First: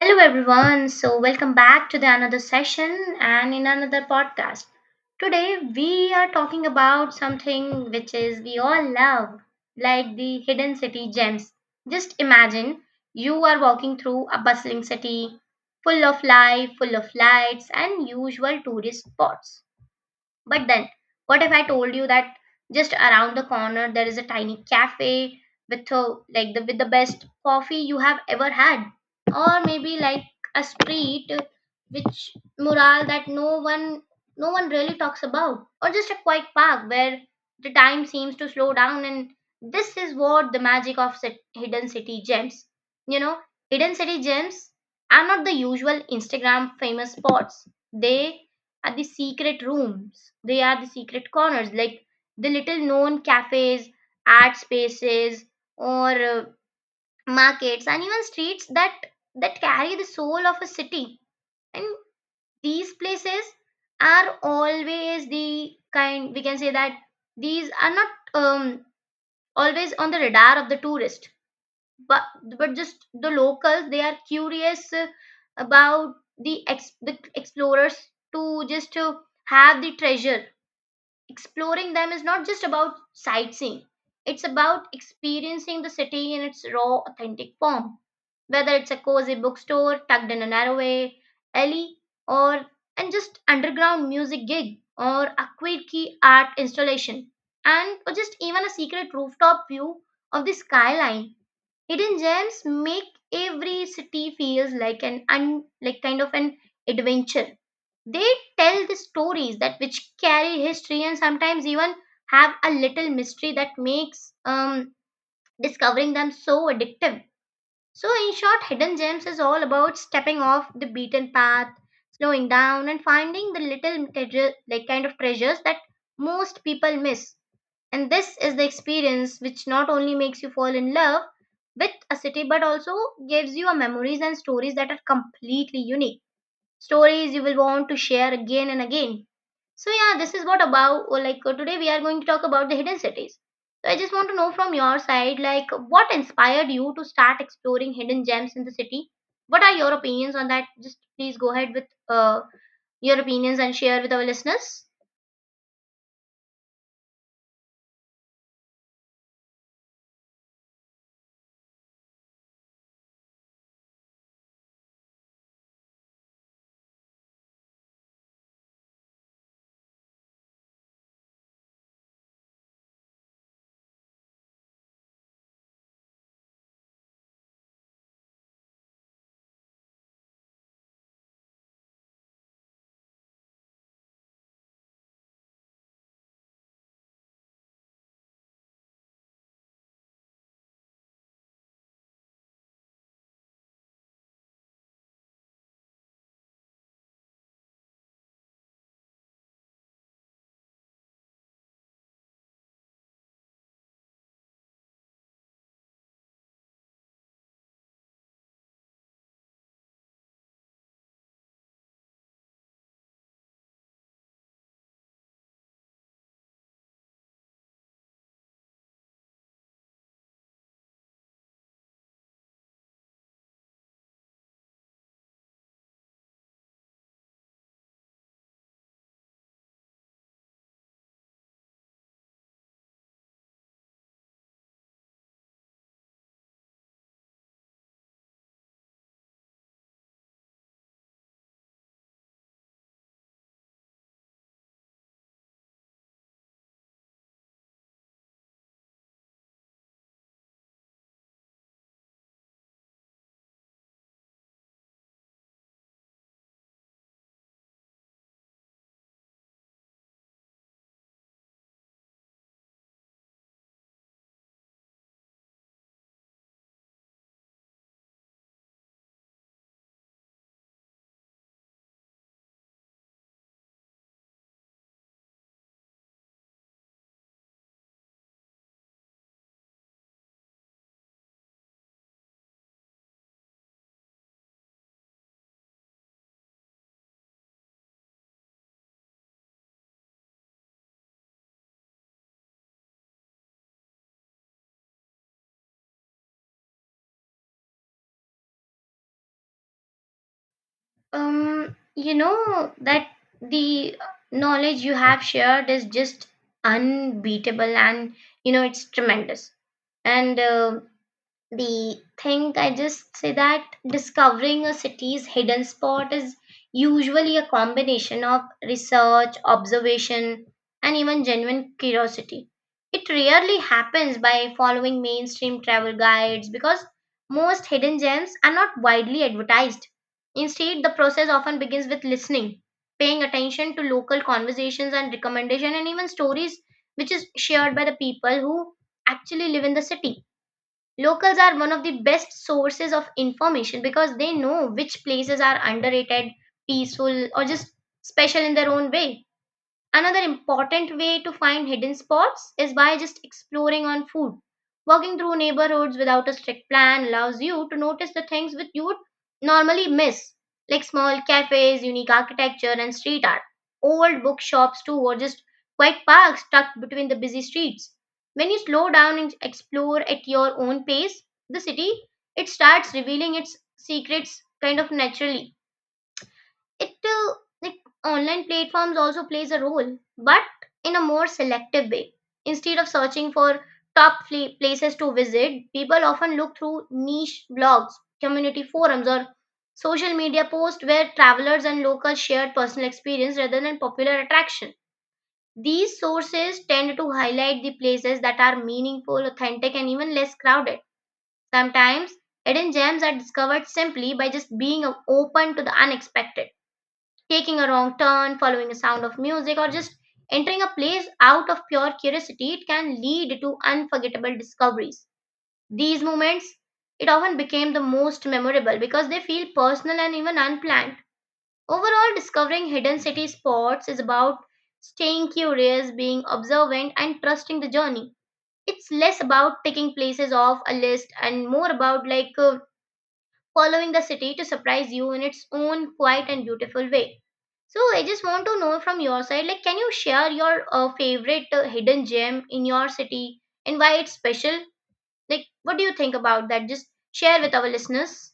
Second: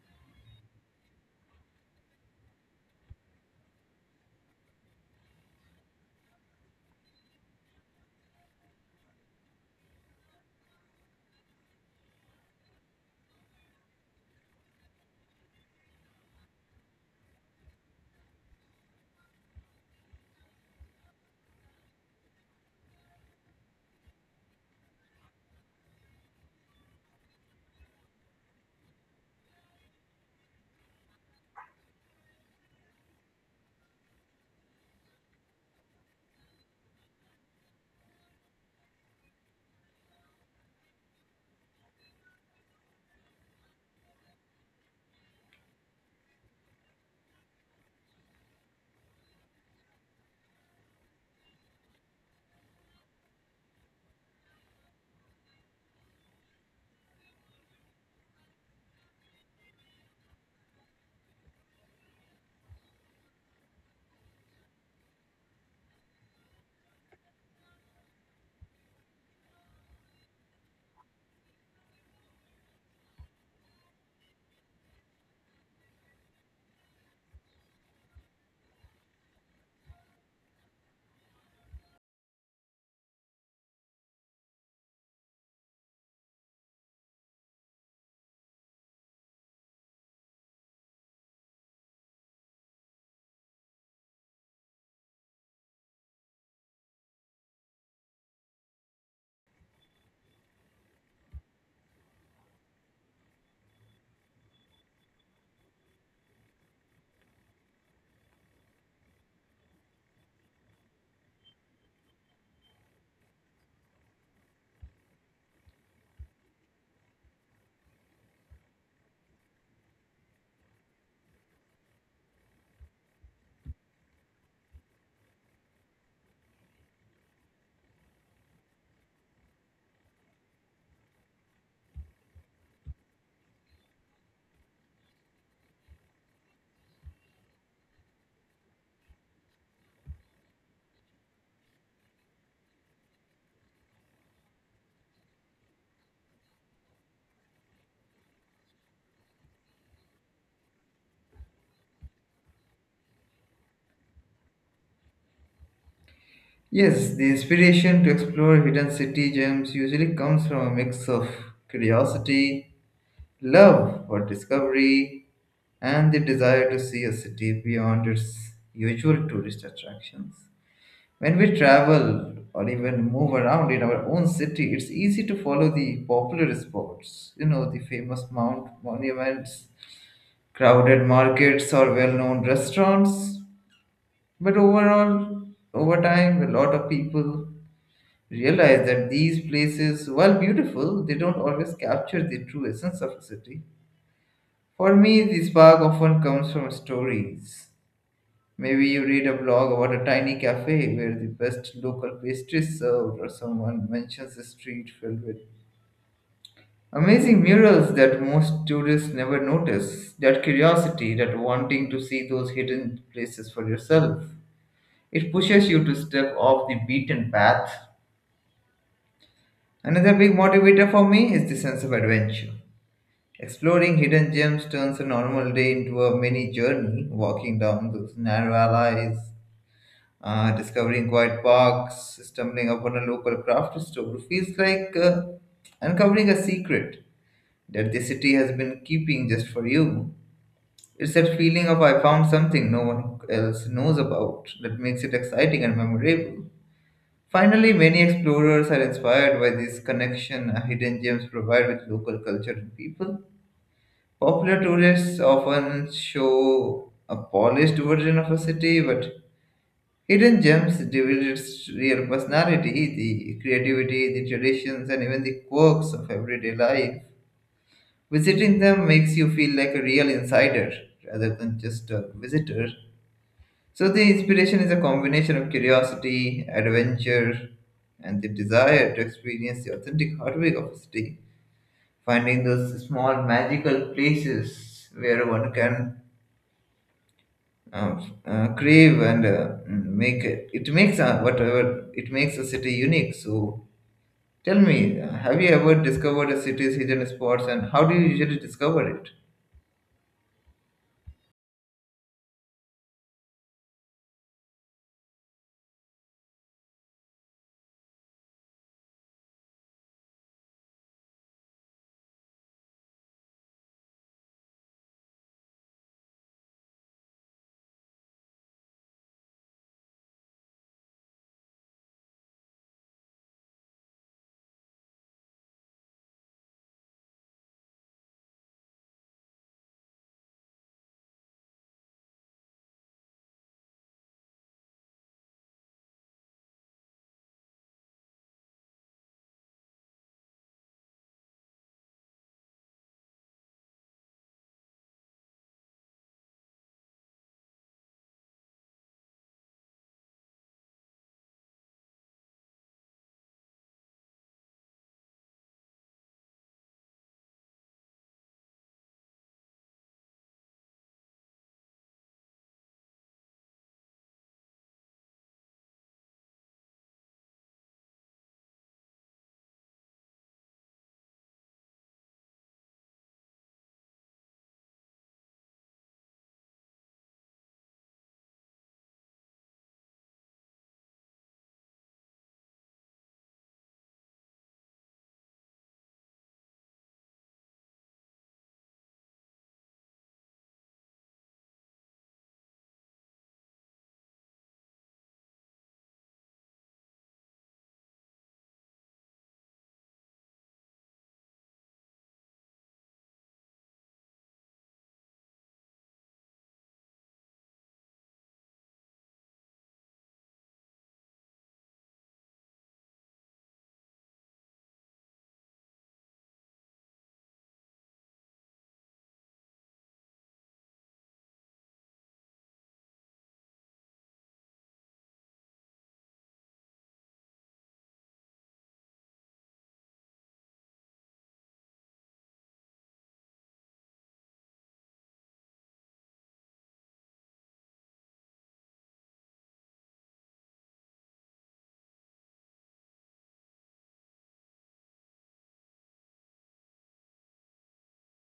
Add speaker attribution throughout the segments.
Speaker 1: Hello everyone. So welcome back to the another session and in another podcast. Today we are talking about something which is we all love, like the hidden city gems. Just imagine you are walking through a bustling city full of life, full of lights and usual tourist spots. But then, what if I told you that just around the corner there is a tiny cafe with a, like the with the best coffee you have ever had, or maybe like a street which mural that no one really talks about, or just a quiet park where the time seems to slow down. And this is what the magic of hidden city gems. You know, hidden city gems are not the usual Instagram famous spots. They are the secret rooms. They are the secret corners, like the little known cafes, art spaces, or markets, and even streets that carry the soul of a city. And these places are always the kind we can say that these are not always on the radar of the tourist, but just the locals. They are curious about the the explorers to just to have the treasure. Exploring them is not just about sightseeing. It's about experiencing the city in its raw, authentic form. Whether it's a cozy bookstore tucked in a narrow way, alley, or and just underground music gig, or a quirky art installation, and or just even a secret rooftop view of the skyline, hidden gems make every city feels like like kind of an adventure. They tell the stories that which carry history and sometimes even have a little mystery that makes discovering them so addictive. So in short, hidden gems is all about stepping off the beaten path, slowing down and finding the little treasure, kind of treasures that most people miss, and this is the experience which not only makes you fall in love with a city but also gives you a memories and stories that are completely unique, stories you will want to share again and again. So yeah, this is what about or like today we are going to talk about the hidden cities. So I just want to know from your side, like what inspired you to start exploring hidden gems in the city? What are your opinions on that? Just please go ahead with uh, your opinions and share with our listeners.
Speaker 2: Yes, the inspiration to explore hidden city gems usually comes from a mix of curiosity, love for discovery, and the desire to see a city beyond its usual tourist attractions. When we travel or even move around in our own city, it's easy to follow the popular spots, you know, the famous mount monuments, crowded markets, or well known restaurants. But overall, over time, a lot of people realize that these places, while beautiful, they don't always capture the true essence of a city. For me, the spark often comes from stories. Maybe you read a blog about a tiny cafe where the best local pastry is served, or someone mentions a street filled with amazing murals that most tourists never notice. That curiosity, that wanting to see those hidden places for yourself, it pushes you to step off the beaten path. Another big motivator for me is the sense of adventure. Exploring hidden gems turns a normal day into a mini journey, walking down those narrow alleys, discovering quiet parks, stumbling upon a local craft store feels like uncovering a secret that the city has been keeping just for you. It's that feeling of I found something no one else knows about that makes it exciting and memorable. Finally, many explorers are inspired by this connection hidden gems provide with local culture and people. Popular tourists often show a polished version of a city, but hidden gems reveal its real personality, the creativity, the traditions, and even the quirks of everyday life. Visiting them makes you feel like a real insider rather than just a visitor. So, the inspiration is a combination of curiosity, adventure, and the desire to experience the authentic heartbeat of a city. Finding those small magical places where one can uh, crave and make it, it makes whatever it makes a city unique. So tell me, have you ever discovered a city's hidden spots and how do you usually discover it?
Speaker 1: You know that the knowledge you have shared is just unbeatable, and you know it's tremendous. And the thing I just say that discovering a city's hidden spot is usually a combination of research, observation and even genuine curiosity. It rarely happens by following mainstream travel guides because most hidden gems are not widely advertised. Instead, the process often begins with listening, paying attention to local conversations and recommendation and even stories which is shared by the people who actually live in the city. Locals are one of the best sources of information because they know which places are underrated, peaceful, or just special in their own way. Another important way to find hidden spots is by just exploring on food. Walking through neighborhoods without a strict plan allows you to notice the things that you would normally miss, like small cafes, unique architecture, and street art, old bookshops too, or just quiet parks tucked between the busy streets. When you slow down and explore at your own pace, the city, it starts revealing its secrets kind of naturally. It like online platforms also plays a role but in a more selective way. Instead of searching for places to visit, people often look through niche blogs, community forums or social media posts where travelers and locals share personal experience rather than popular attraction. These sources tend to highlight the places that are meaningful, authentic and even less crowded. Sometimes hidden gems are discovered simply by just being open to the unexpected. Taking a wrong turn, following a sound of music, or just entering a place out of pure curiosity, it can lead to unforgettable discoveries. These moments, it often became the most memorable because they feel personal and even unplanned. Overall, discovering hidden city spots is about staying curious, being observant, and trusting the journey. It's less about ticking places off a list and more about like following the city to surprise you in its own quiet and beautiful way. So I just want to know from your side, like, can you share your favorite hidden gem in your city and why it's special? Like, what do you think about that? Just share with our listeners.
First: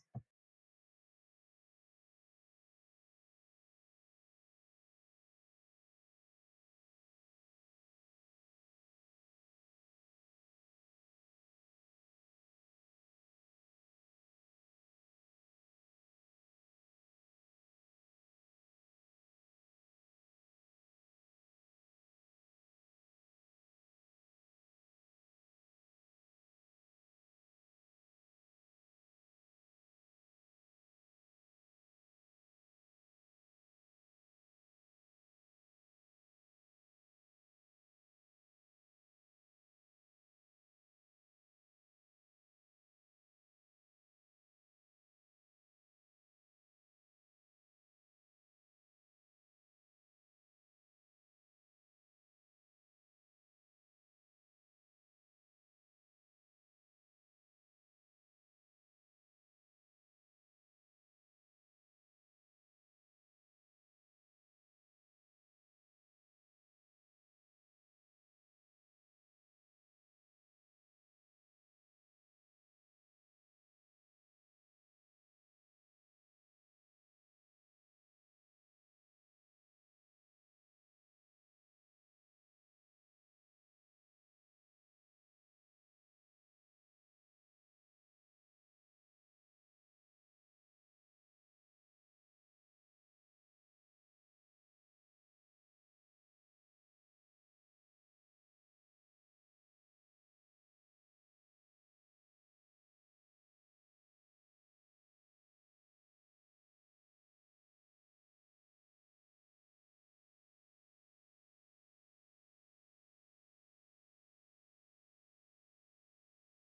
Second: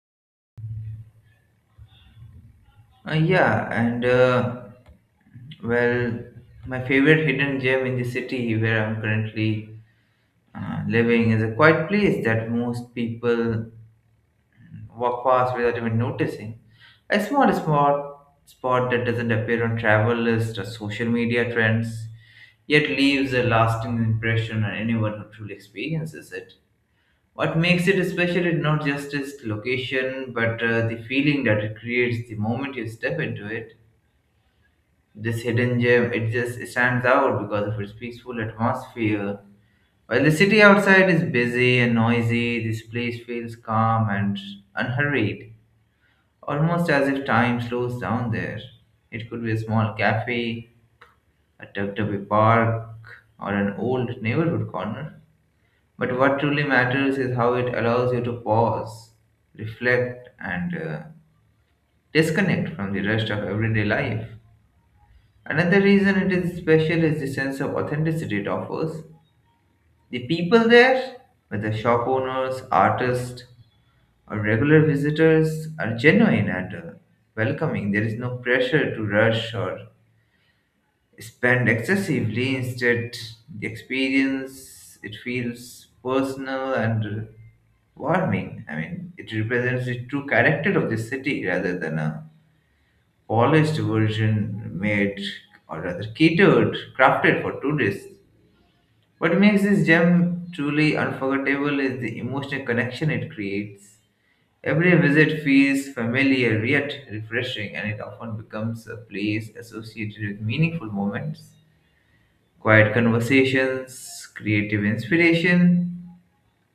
Speaker 2: Uh, yeah, and uh, well, my favorite hidden gem in the city where I'm currently living is a quiet place that most people walk past without even noticing. A small spot that doesn't appear on travel lists or social media trends, yet leaves a lasting impression on anyone who truly experiences it. What makes it special is not just its location, but the feeling that it creates the moment you step into it. This hidden gem, it just stands out because of its peaceful atmosphere. While the city outside is busy and noisy, this place feels calm and unhurried, almost as if time slows down there. It could be a small cafe, a Tubby park, or an old neighborhood corner. But what truly matters is how it allows you to pause, reflect, and disconnect from the rest of everyday life. Another reason it is special is the sense of authenticity it offers. The people there, whether shop owners, artists, or regular visitors, are genuine and welcoming. There is no pressure to rush or spend excessively. Instead, the experience it feels personal and warming. I mean, it represents the true character of the city rather than a polished version made or rather catered, crafted for tourists. What makes this gem truly unforgettable is the emotional connection it creates. Every visit feels familiar yet refreshing, and it often becomes a place associated with meaningful moments. Quiet conversations, creative inspiration,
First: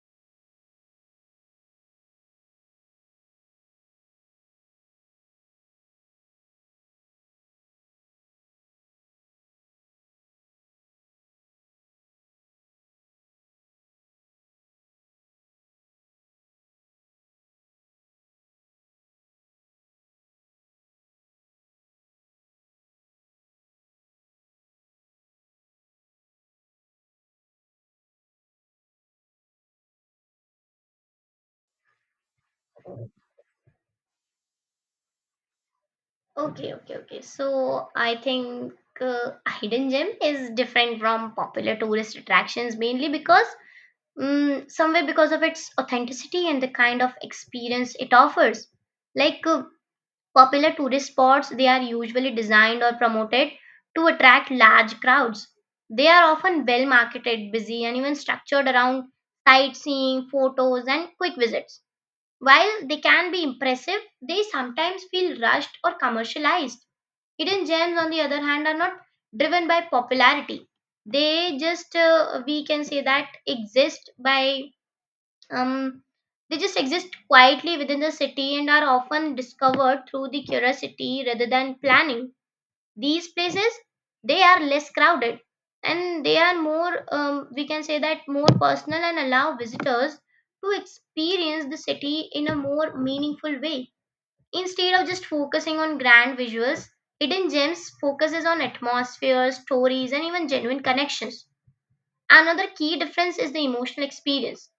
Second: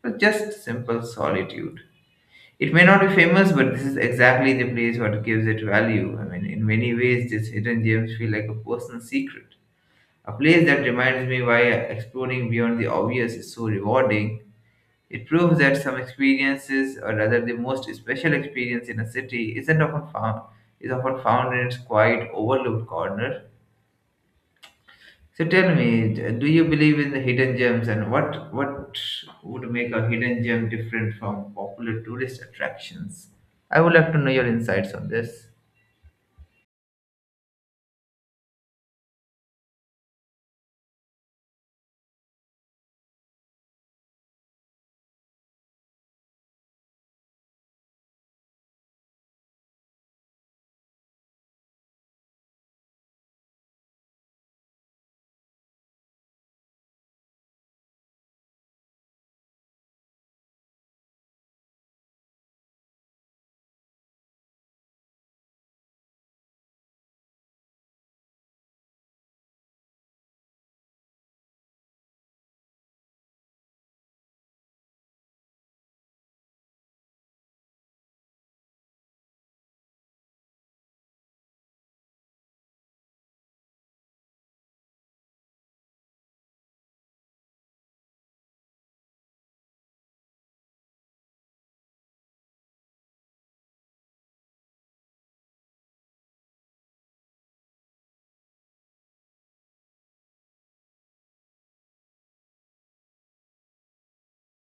Speaker 2: or just simple solitude. It may not be famous, but this is exactly the place what gives it value. I mean, in many ways, these hidden gems feel like a personal secret. A place that reminds me why exploring beyond the obvious is so rewarding. It proves that some experiences, or rather the most special experience in a city, isn't often found is often found in its quiet, overlooked corner. So tell me, do you believe in the hidden gems, and what would make a hidden gem different from popular tourist attractions? I would like to know your insights on this.
Speaker 1: Okay, okay, okay. So I think uh, hidden gem is different from popular tourist attractions mainly because somewhere because of its authenticity and the kind of experience it offers. Like popular tourist spots, they are usually designed or promoted to attract large crowds. They are often well marketed, busy, and even structured around sightseeing, photos, and quick visits. While they can be impressive, they sometimes feel rushed or commercialized. Hidden gems, on the other hand, are not driven by popularity. They just, we can say that, exist by um, they just exist quietly within the city and are often discovered through the curiosity rather than planning. These places, they are less crowded and they are more we can say that more personal and allow visitors to experience the city in a more meaningful way. Instead of just focusing on grand visuals, hidden gems focuses on atmosphere, stories and even genuine connections. Another key difference is the emotional experience.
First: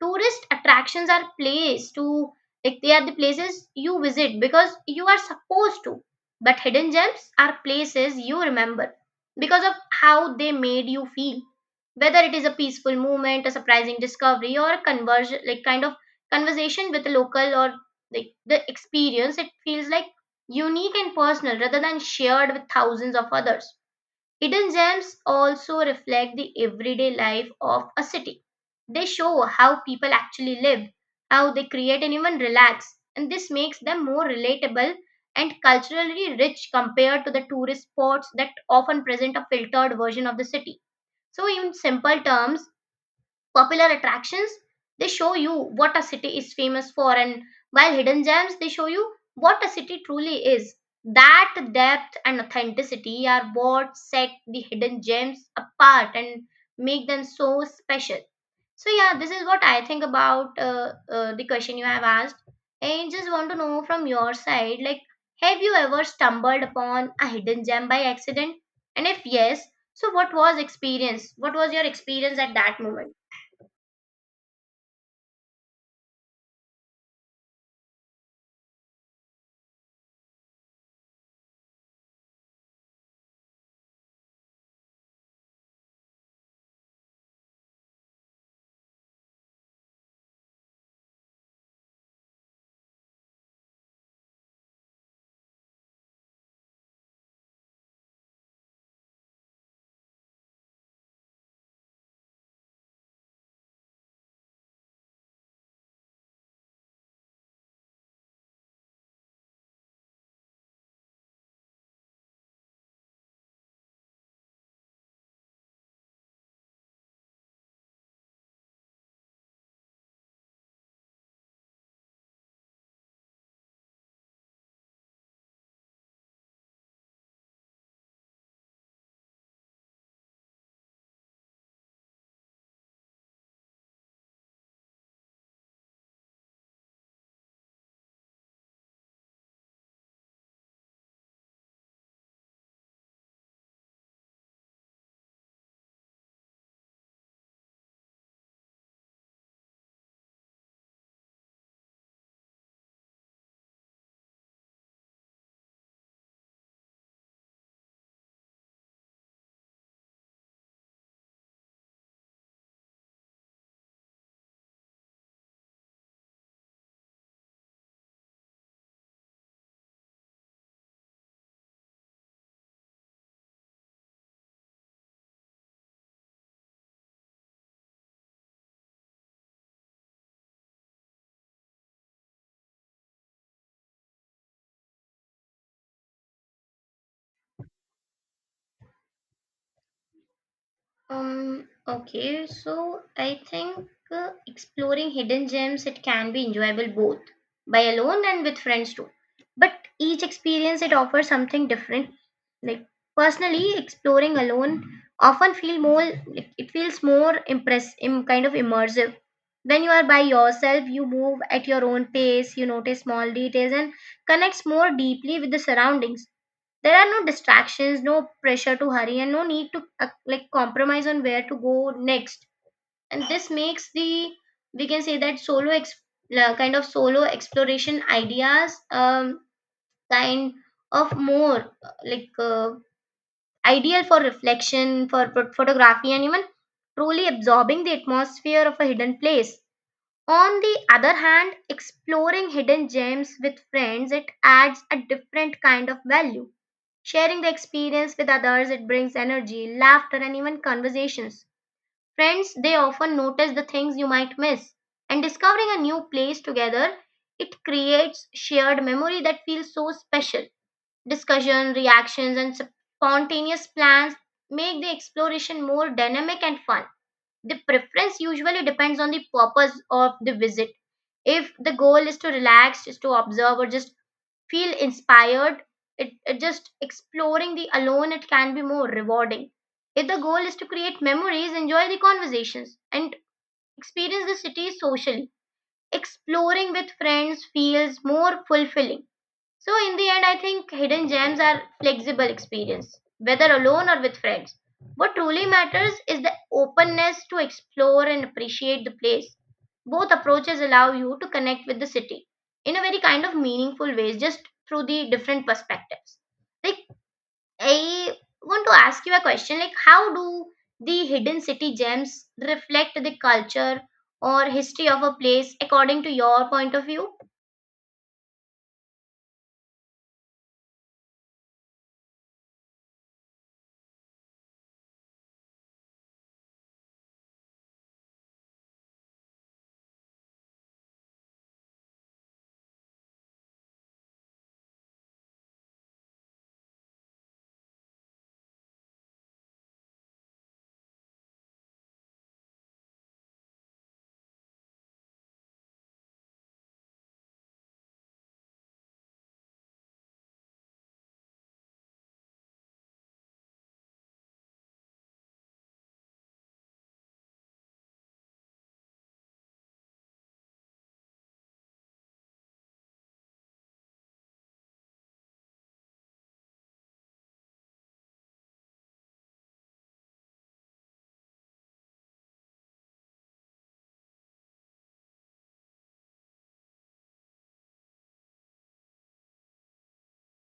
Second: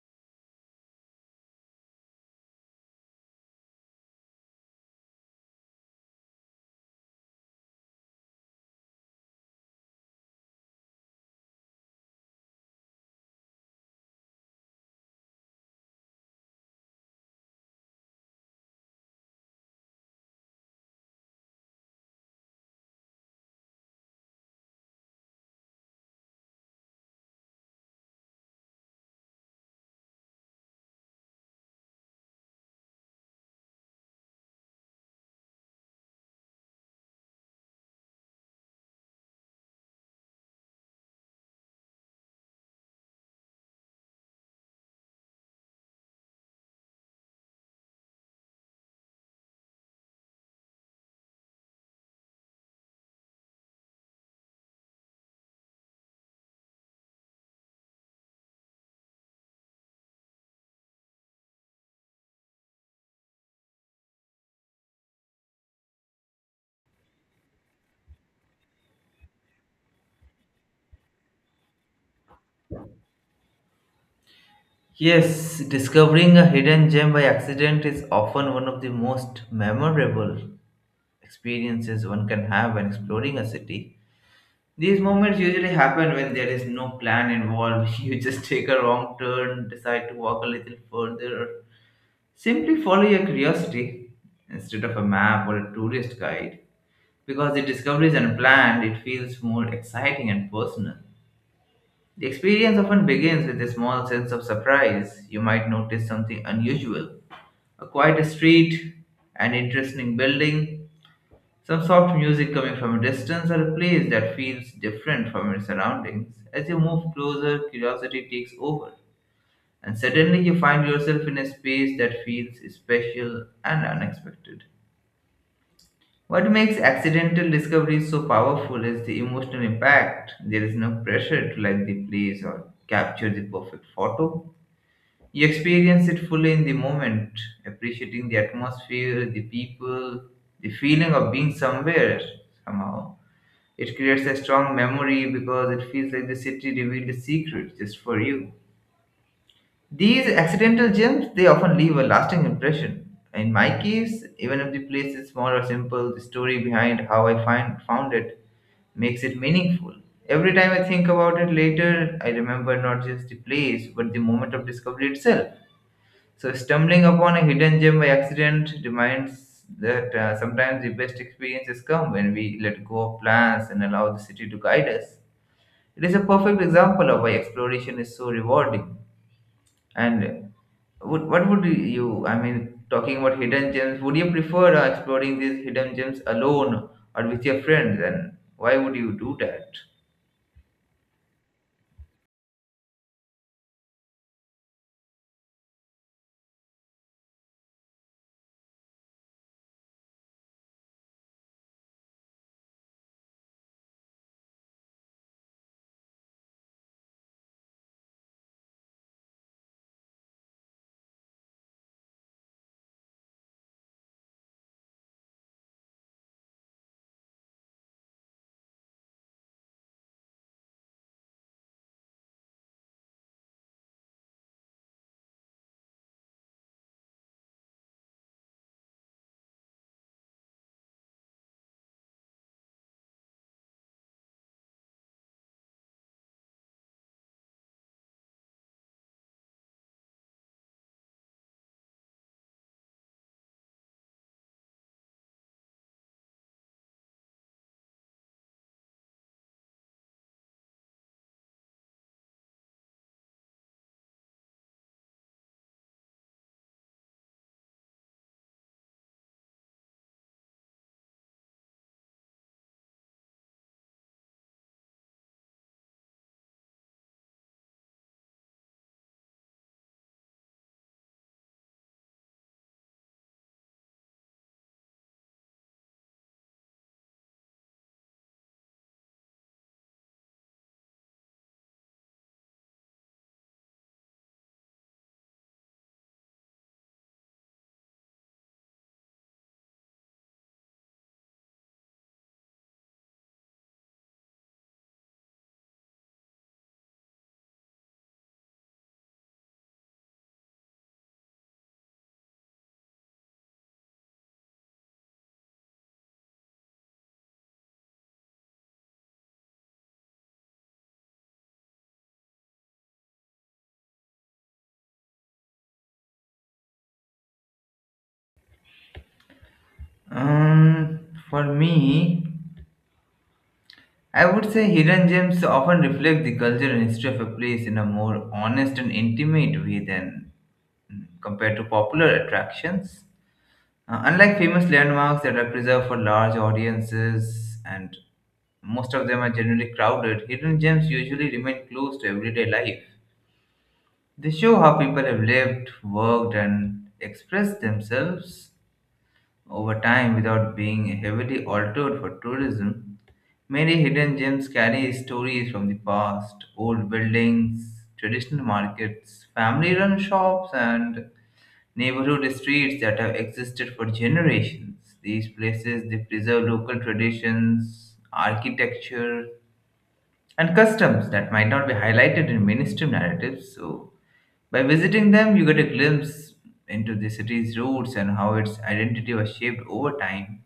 Speaker 1: Tourist attractions are place to like they are the places you visit because you are supposed to. But hidden gems are places you remember because of how they made you feel. Whether it is a peaceful moment, a surprising discovery, or a conversion, kind of conversation with a local or like the experience, it feels like unique and personal rather than shared with thousands of others. Hidden gems also reflect the everyday life of a city. They show how people actually live, how they create and even relax, and this makes them more relatable and culturally rich compared to the tourist spots that often present a filtered version of the city. So, in simple terms, popular attractions they show you what a city is famous for, and while hidden gems they show you what a city truly is. That depth and authenticity are what set the hidden gems apart and make them so special. So yeah, this is what I think about the question you have asked, and just want to know from your side, like have you ever stumbled upon a hidden gem by accident, and if yes, so what was experience, what was your experience at that moment?
Speaker 2: Yes, discovering a hidden gem by accident is often one of the most memorable experiences one can have when exploring a city. These moments usually happen when there is no plan involved. You just take a wrong turn, decide to walk a little further, simply follow your curiosity instead of a map or a tourist guide because the discovery is unplanned, it feels more exciting and personal. The experience often begins with a small sense of surprise. You might notice something unusual, a quiet street, an interesting building, some soft music coming from a distance, or a place that feels different from its surroundings. As you move closer, curiosity takes over, and suddenly you find yourself in a space that feels special and unexpected. What makes accidental discoveries so powerful is the emotional impact. There is no pressure to like the place or capture the perfect photo. You experience it fully in the moment, appreciating the atmosphere, the people, the feeling of being somewhere somehow. It creates a strong memory because it feels like the city revealed a secret just for you. These accidental gems, they often leave a lasting impression. In my case, even if the place is small or simple, the story behind how I find found it makes it meaningful. Every time I think about it later, I remember not just the place, but the moment of discovery itself. So stumbling upon a hidden gem by accident reminds that sometimes the best experiences come when we let go of plans and allow the city to guide us. It is a perfect example of why exploration is so rewarding. And what would you, I mean, talking about hidden gems, would you prefer exploring these hidden gems alone or with your friends? And why would you do that?
Speaker 1: Okay, so I think exploring hidden gems it can be enjoyable both by alone and with friends too. But each experience it offers something different. Like personally, exploring alone often feel more like, it feels more kind of immersive. When you are by yourself, you move at your own pace, you notice small details and connects more deeply with the surroundings. There are no distractions, no pressure to hurry and no need to like compromise on where to go next, and this makes the we can say that kind of solo exploration ideas kind of more like ideal for reflection, for photography and even truly absorbing the atmosphere of a hidden place. On the other hand, exploring hidden gems with friends it adds a different kind of value. Sharing the experience with others, it brings energy, laughter, and even conversations. Friends, they often notice the things you might miss. And discovering a new place together, it creates shared memory that feels so special. Discussion, reactions, and spontaneous plans make the exploration more dynamic and fun. The preference usually depends on the purpose of the visit. If the goal is to relax, is to observe, or just feel inspired, it just exploring the alone it can be more rewarding. If the goal is to create memories, enjoy the conversations and experience the city socially, exploring with friends feels more fulfilling. So in the end, I think hidden gems are flexible experience, whether alone or with friends. What truly matters is the openness to explore and appreciate the place. Both approaches allow you to connect with the city in a very kind of meaningful ways, just through the different perspectives. Like I want to ask you a question: like how do the hidden city gems reflect the culture or history of a place according to your point of view?
Speaker 2: Um, for me, I would say hidden gems often reflect the culture and history of a place in a more honest and intimate way than compared to popular attractions. Unlike famous landmarks that are preserved for large audiences and most of them are generally crowded, hidden gems usually remain close to everyday life. They show how people have lived, worked, and expressed themselves over time without being heavily altered for tourism. Many hidden gems carry stories from the past, old buildings, traditional markets, family run shops, and neighborhood streets that have existed for generations. These places they preserve local traditions, architecture, and customs that might not be highlighted in mainstream narratives. So, by visiting them, you get a glimpse into the city's roots and how its identity was shaped over time.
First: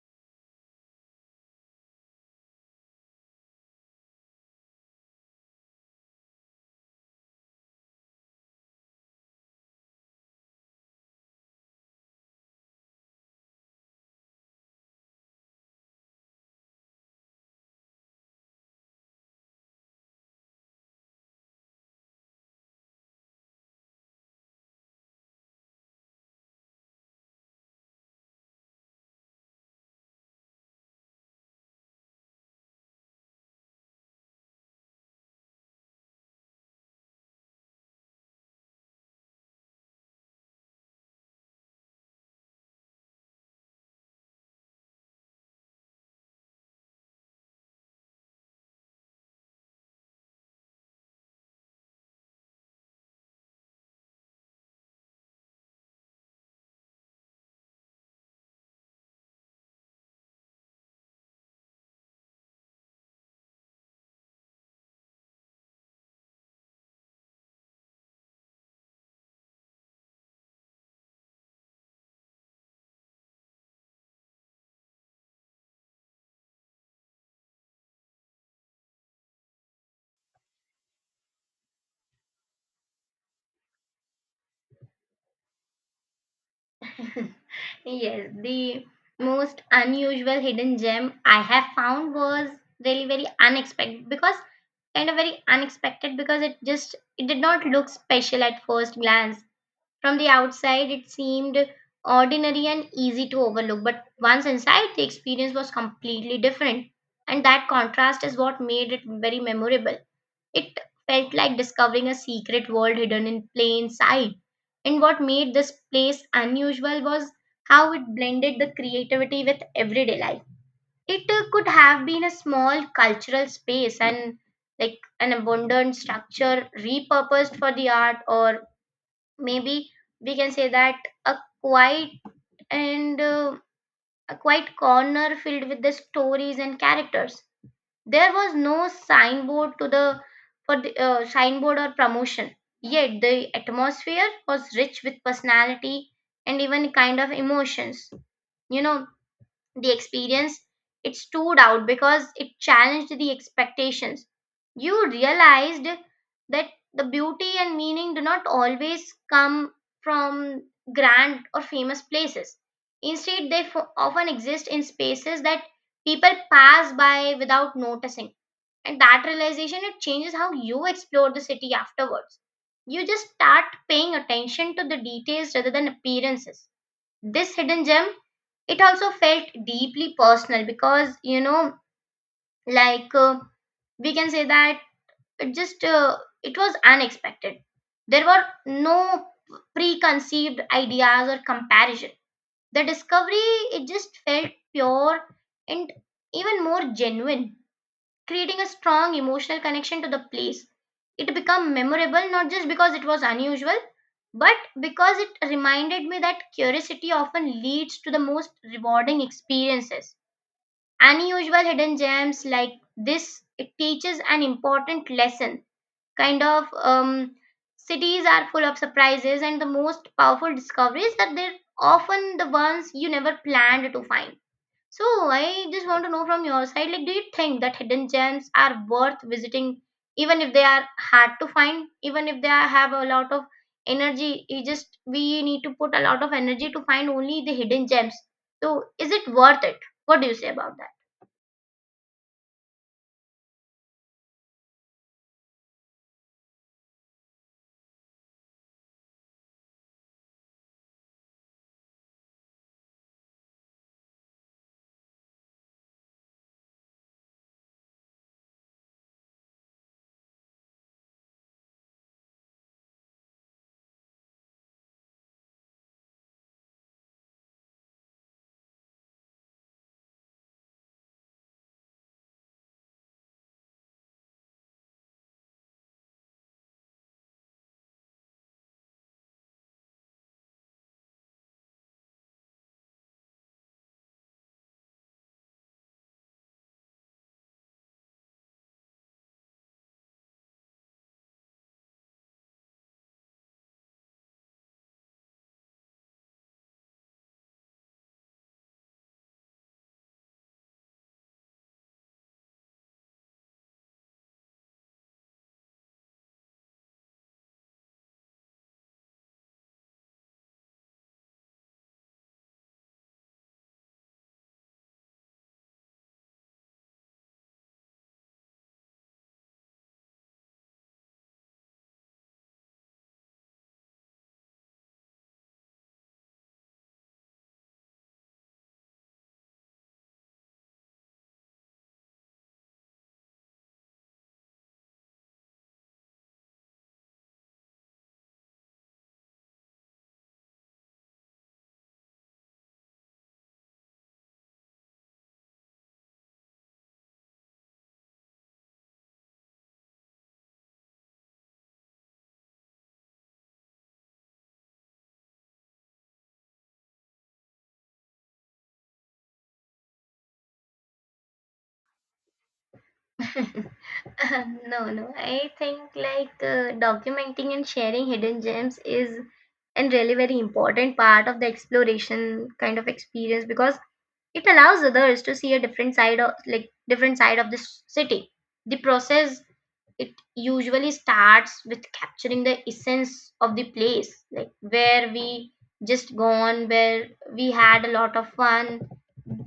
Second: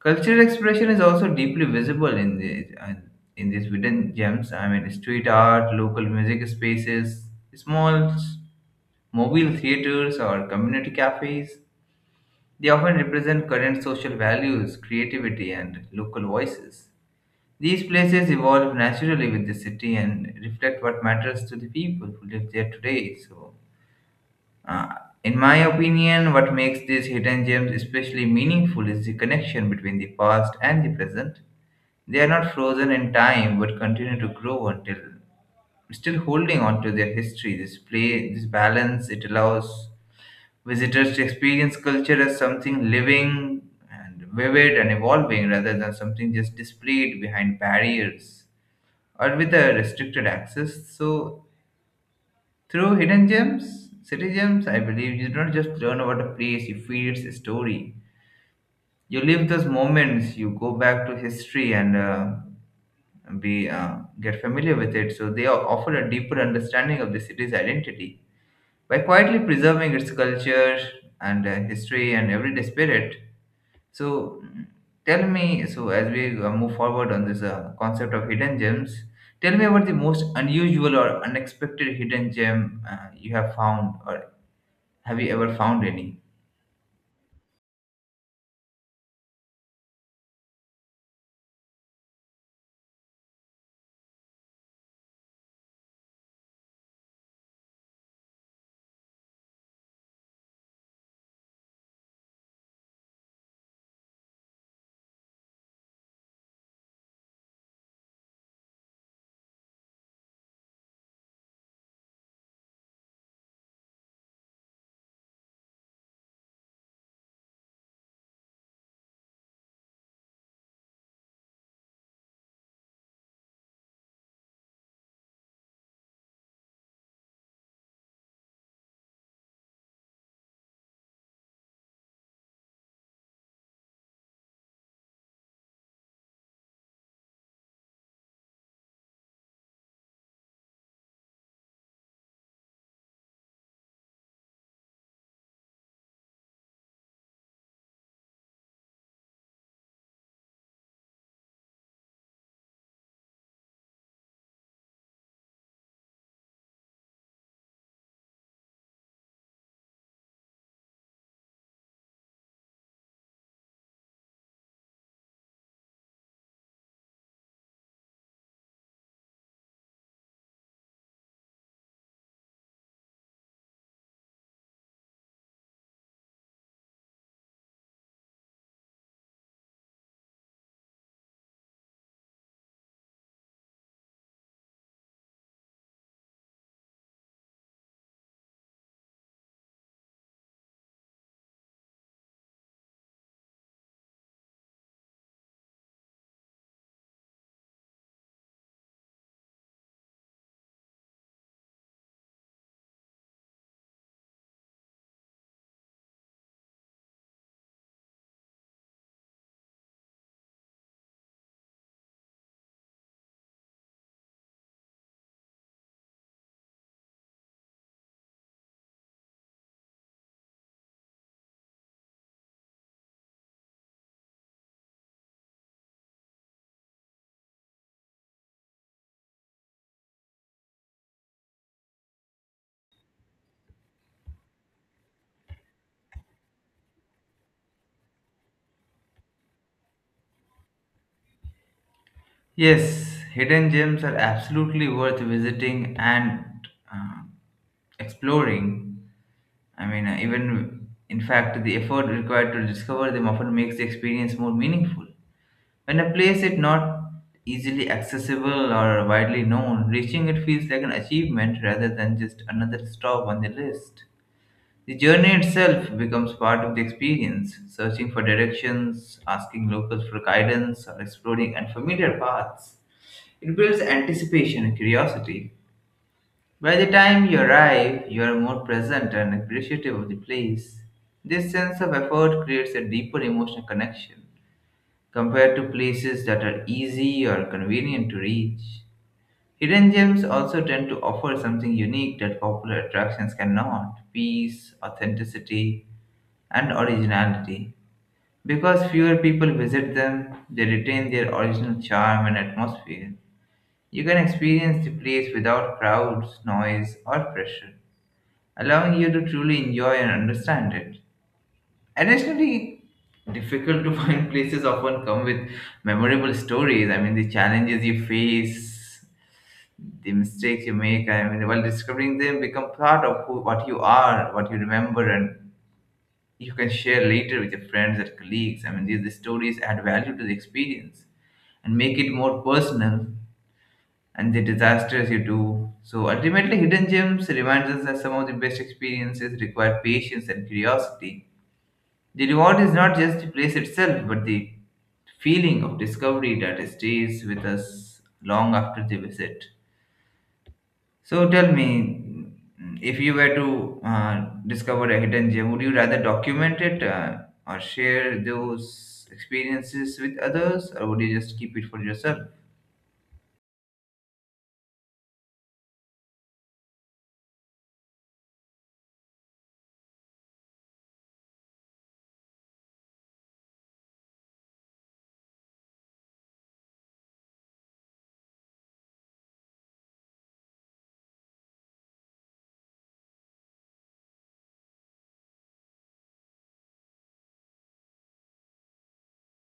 Speaker 2: Cultural expression is also deeply visible in the in these hidden gems. I mean, street art, local music spaces, small mobile theaters, or community cafes they often represent current social values, creativity, and local voices. These places evolve naturally with the city and reflect what matters to the people who live there today. So, uh, in my opinion, what makes these hidden gems especially meaningful is the connection between the past and the present. They are not frozen in time but continue to grow until still holding on to their history. This play, this balance, it allows visitors experience culture as something living and vivid and evolving rather than something just displayed behind barriers or with a restricted access. So, through hidden gems, city gems, I believe you don't just learn about a place, you feel its story. You live those moments, you go back to history and be get familiar with it. So, they offer a deeper understanding of the city's identity by quietly preserving its culture and history and everyday spirit. So tell me, so as we move forward on this concept of hidden gems, tell me about the most unusual or unexpected hidden gem you have found, or have you ever found any?
Speaker 1: Yes, the most unusual hidden gem I have found was really very unexpected because kind of very unexpected because it did not look special at first glance. From the outside, it seemed ordinary and easy to overlook, but once inside, the experience was completely different, and that contrast is what made it very memorable. It felt like discovering a secret world hidden in plain sight. And what made this place unusual was how it blended the creativity with everyday life. It could have been a small cultural space and like an abundant structure repurposed for the art, or maybe we can say that a quiet and a quiet corner filled with the stories and characters. There was no signboard to the for the, signboard or promotion. Yet the atmosphere was rich with personality and even kind of emotions. You know, the experience it stood out because it challenged the expectations. You realized that the beauty and meaning do not always come from grand or famous places. Instead, they often exist in spaces that people pass by without noticing, and that realization it changes how you explore the city afterwards. You just start paying attention to the details rather than appearances. This hidden gem, it also felt deeply personal because like uh, we can say that it just uh, it was unexpected. There were no preconceived ideas or comparison. The discovery, it just felt pure and even more genuine, creating a strong emotional connection to the place. It became memorable not just because it was unusual, but because it reminded me that curiosity often leads to the most rewarding experiences. Unusual hidden gems like this, it teaches an important lesson. Kind of um, Cities are full of surprises, and the most powerful discoveries that they're often the ones you never planned to find. So I just want to know from your side, like, do you think that hidden gems are worth visiting, even if they are hard to find, even if they are, have a lot of energy? You just we need to put a lot of energy to find only the hidden gems. So is it worth it? What do you say about that?
Speaker 2: Yes, hidden gems are absolutely worth visiting and uh, exploring. I mean, even in fact, the effort required to discover them often makes the experience more meaningful. When a place is not easily accessible or widely known, reaching it feels like an achievement rather than just another stop on the list. The journey itself becomes part of the experience, searching for directions, asking locals for guidance, or exploring unfamiliar paths. It builds anticipation and curiosity. By the time you arrive, you are more present and appreciative of the place. This sense of effort creates a deeper emotional connection compared to places that are easy or convenient to reach. Hidden gems also tend to offer something unique that popular attractions cannot peace, authenticity, and originality. Because fewer people visit them, they retain their original charm and atmosphere. You can experience the place without crowds, noise, or pressure, allowing you to truly enjoy and understand it. Additionally, difficult to find places often come with memorable stories. I mean, the challenges you face, the mistakes you make. I mean, while discovering them, become part of what you are, what you remember, and you can share later with your friends and colleagues. I mean, these the stories add value to the experience and make it more personal. And the disasters you do. So ultimately, hidden gems reminds us that some of the best experiences require patience and curiosity the reward is not just the place itself, but the feeling of discovery that stays with us long after the visit. So tell me, if you were to discover a hidden gem, would you rather document it or share those experiences with others, or would you just keep it for yourself?
Speaker 1: No, no. I think like documenting and sharing hidden gems is and really very important part of the exploration kind of experience because it allows others to see a different side of, like, different side of this city. The process, it usually starts with capturing the essence of the place, like where we just gone, where we had a lot of fun.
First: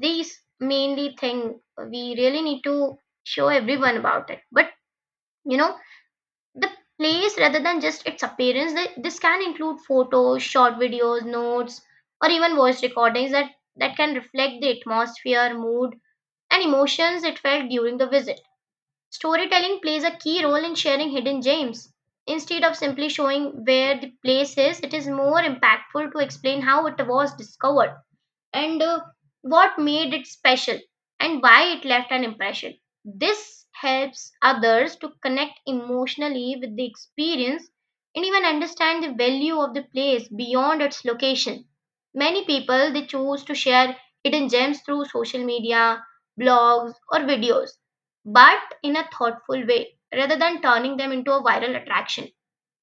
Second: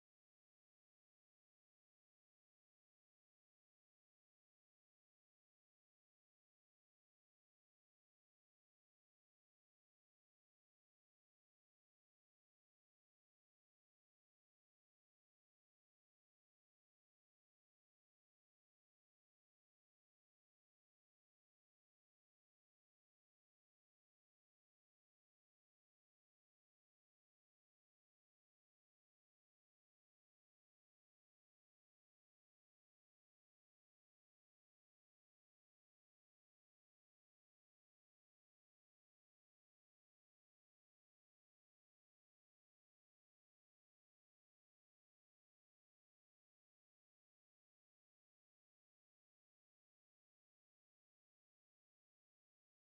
Speaker 1: These mainly thing we really need to show everyone about it. But you know, the place rather than just its appearance, this can include photos, short videos, notes, or even voice recordings that can reflect the atmosphere, mood, and emotions it felt during the visit. Storytelling plays a key role in sharing hidden gems. Instead of simply showing where the place is, it is more impactful to explain how it was discovered and what made it special and why it left an impression. This helps others to connect emotionally with the experience and even understand the value of the place beyond its location. Many people they choose to share hidden gems through social media, blogs or videos, but in a thoughtful way rather than turning them into a viral attraction.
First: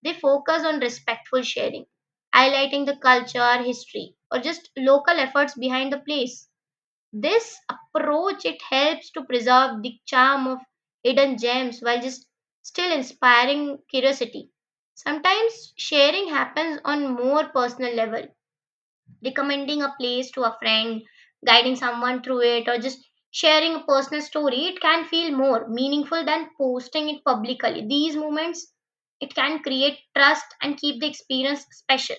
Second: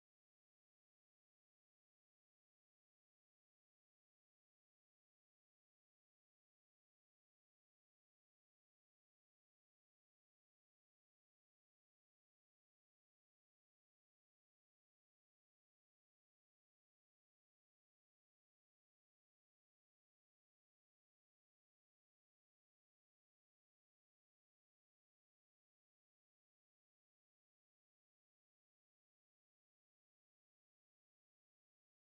Speaker 1: They focus on respectful sharing, highlighting the culture, history, or just local efforts behind the place. This approach, it helps to preserve the charm of hidden gems while just still inspiring curiosity. Sometimes sharing happens on more personal level, recommending a place to a friend, guiding someone through it, or just sharing a personal story, it can feel more meaningful than posting it publicly. These moments, it can create trust and keep the experience special.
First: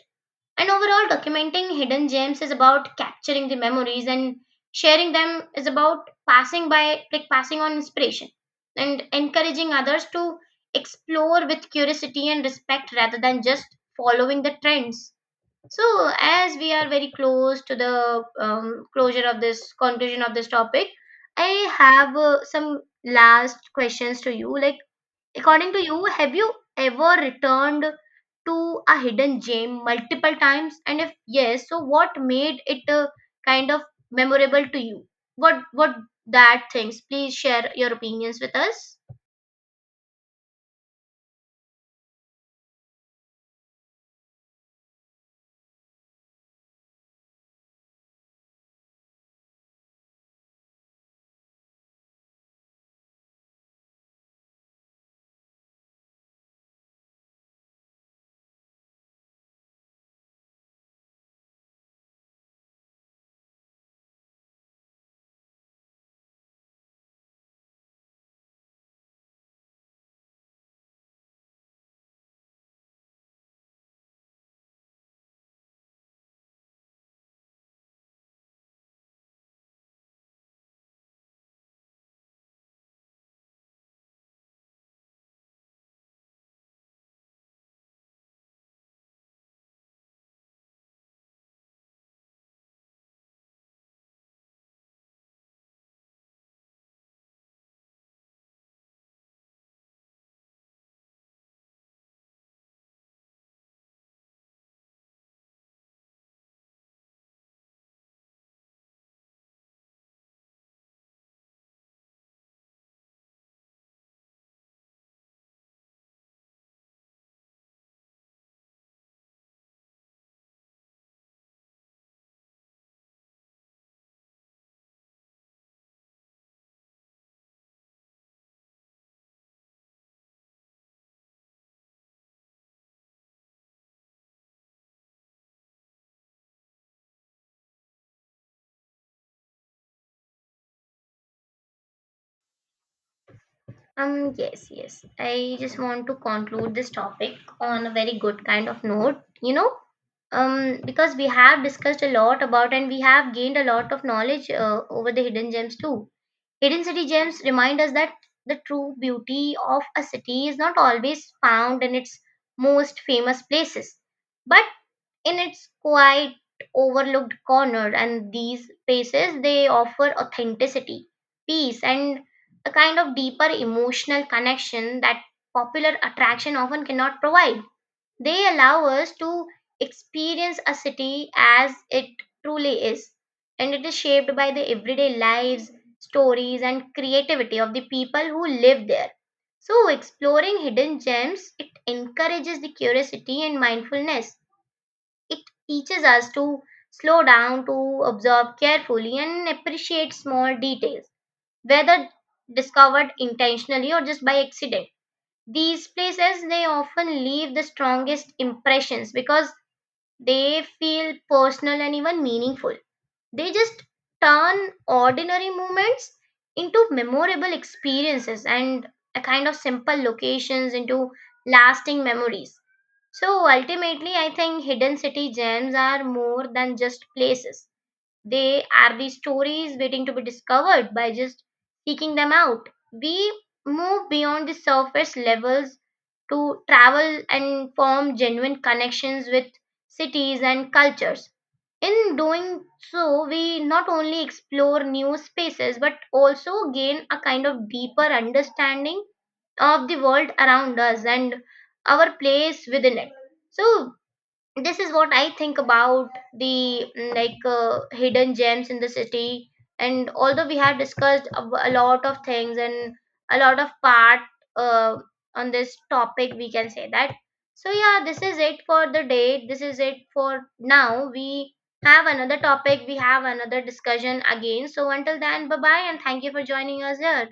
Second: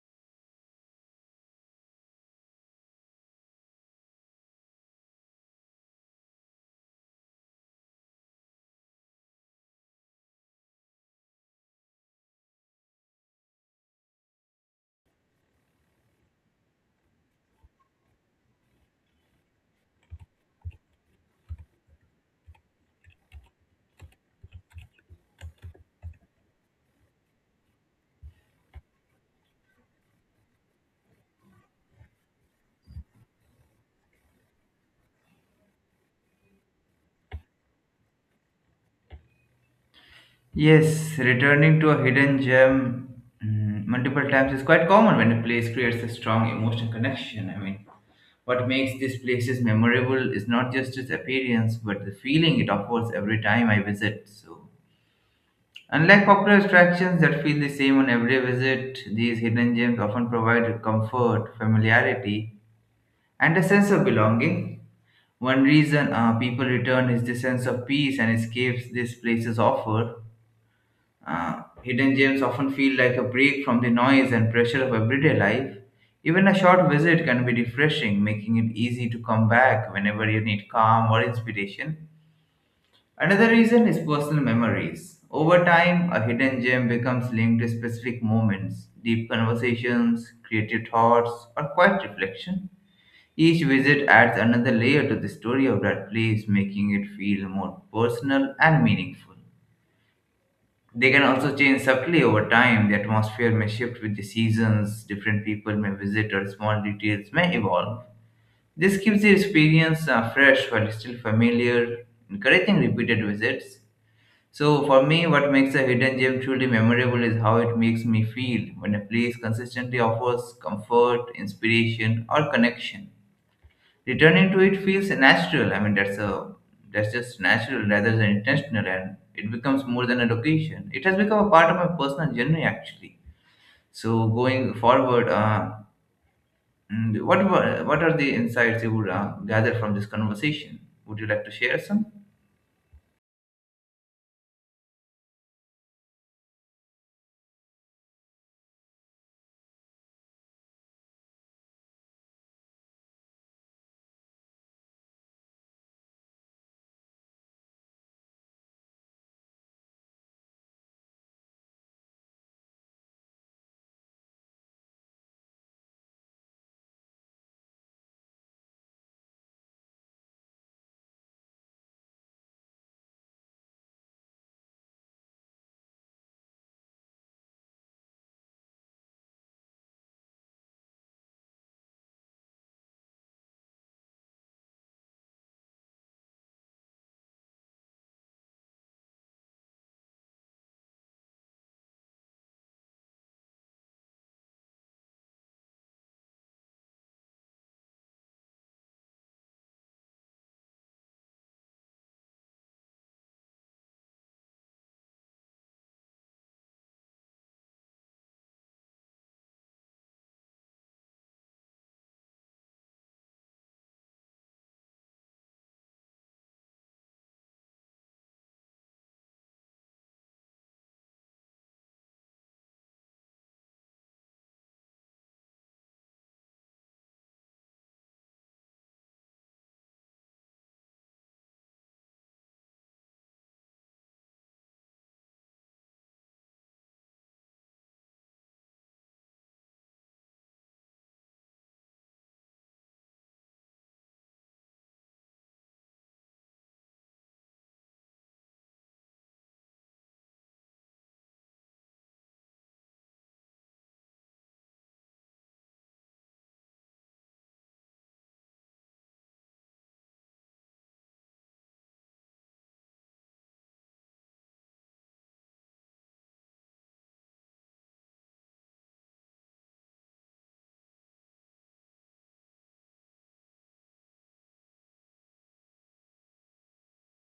Speaker 1: And overall, documenting hidden gems is about capturing the memories, and sharing them is about passing by, like passing on inspiration and encouraging others to explore with curiosity and respect rather than just following the trends. So, as we are very close to the closure of this conclusion of this topic, I have some last questions to you. Like, according to you, have you ever returned to a hidden gem multiple times? And if yes, so what made it kind of memorable to you? What that things? Please share your opinions with us.
Speaker 2: Yes, returning to a hidden gem multiple times is quite common when a place creates a strong emotional connection. I mean, what makes these places memorable is not just its appearance, but the feeling it offers every time I visit. So, unlike popular attractions that feel the same on every visit, these hidden gems often provide comfort, familiarity, and a sense of belonging. One reason people return is the sense of peace and escapes these places offer. Hidden gems often feel like a break from the noise and pressure of everyday life. Even a short visit can be refreshing, making it easy to come back whenever you need calm or inspiration. Another reason is personal memories. Over time, a hidden gem becomes linked to specific moments, deep conversations, creative thoughts, or quiet reflection. Each visit adds another layer to the story of that place, making it feel more personal and meaningful. They can also change subtly over time. The atmosphere may shift with the seasons, different people may visit, or small details may evolve. This keeps the experience fresh while still familiar, encouraging repeated visits. So, for me, what makes a hidden gem truly memorable is how it makes me feel when a place consistently offers comfort, inspiration, or connection returning to it feels natural. I mean, that's just natural rather than intentional, and it becomes more than a location. It has become a part of my personal journey, actually. So going forward, what are the insights you would gather from this conversation? Would you like to share some?
Speaker 1: Yes, yes. I just want to conclude this topic on a very good kind of note, you know, because we have discussed a lot about and we have gained a lot of knowledge over the hidden gems too. Hidden city gems remind us that the true beauty of a city is not always found in its most famous places, but in its quiet overlooked corner, and these spaces they offer authenticity, peace, and a kind of deeper emotional connection that popular attraction often cannot provide. They allow us to experience a city as it truly is, and it is shaped by the everyday lives, stories and creativity of the people who live there. So exploring hidden gems, it encourages the curiosity and mindfulness. It teaches us to slow down, to observe carefully, and appreciate small details, whether discovered intentionally or just by accident. These places they often leave the strongest impressions because they feel personal and even meaningful. They just turn ordinary moments into memorable experiences, and a kind of simple locations into lasting memories. So ultimately, I think hidden city gems are more than just places. They are the stories waiting to be discovered. By just seeking them out, we move beyond the surface levels to travel and form genuine connections with cities and cultures. In doing so, we not only explore new spaces but also gain a kind of deeper understanding of the world around us and our place within it. So, this is what I think about the hidden gems in the city, and although we have discussed a lot of things and a lot of part uh, on this topic, we can say that, so yeah, this is it for the day, this is it for now. We have another topic, we have another discussion again, so until then, bye bye and thank you for joining us here.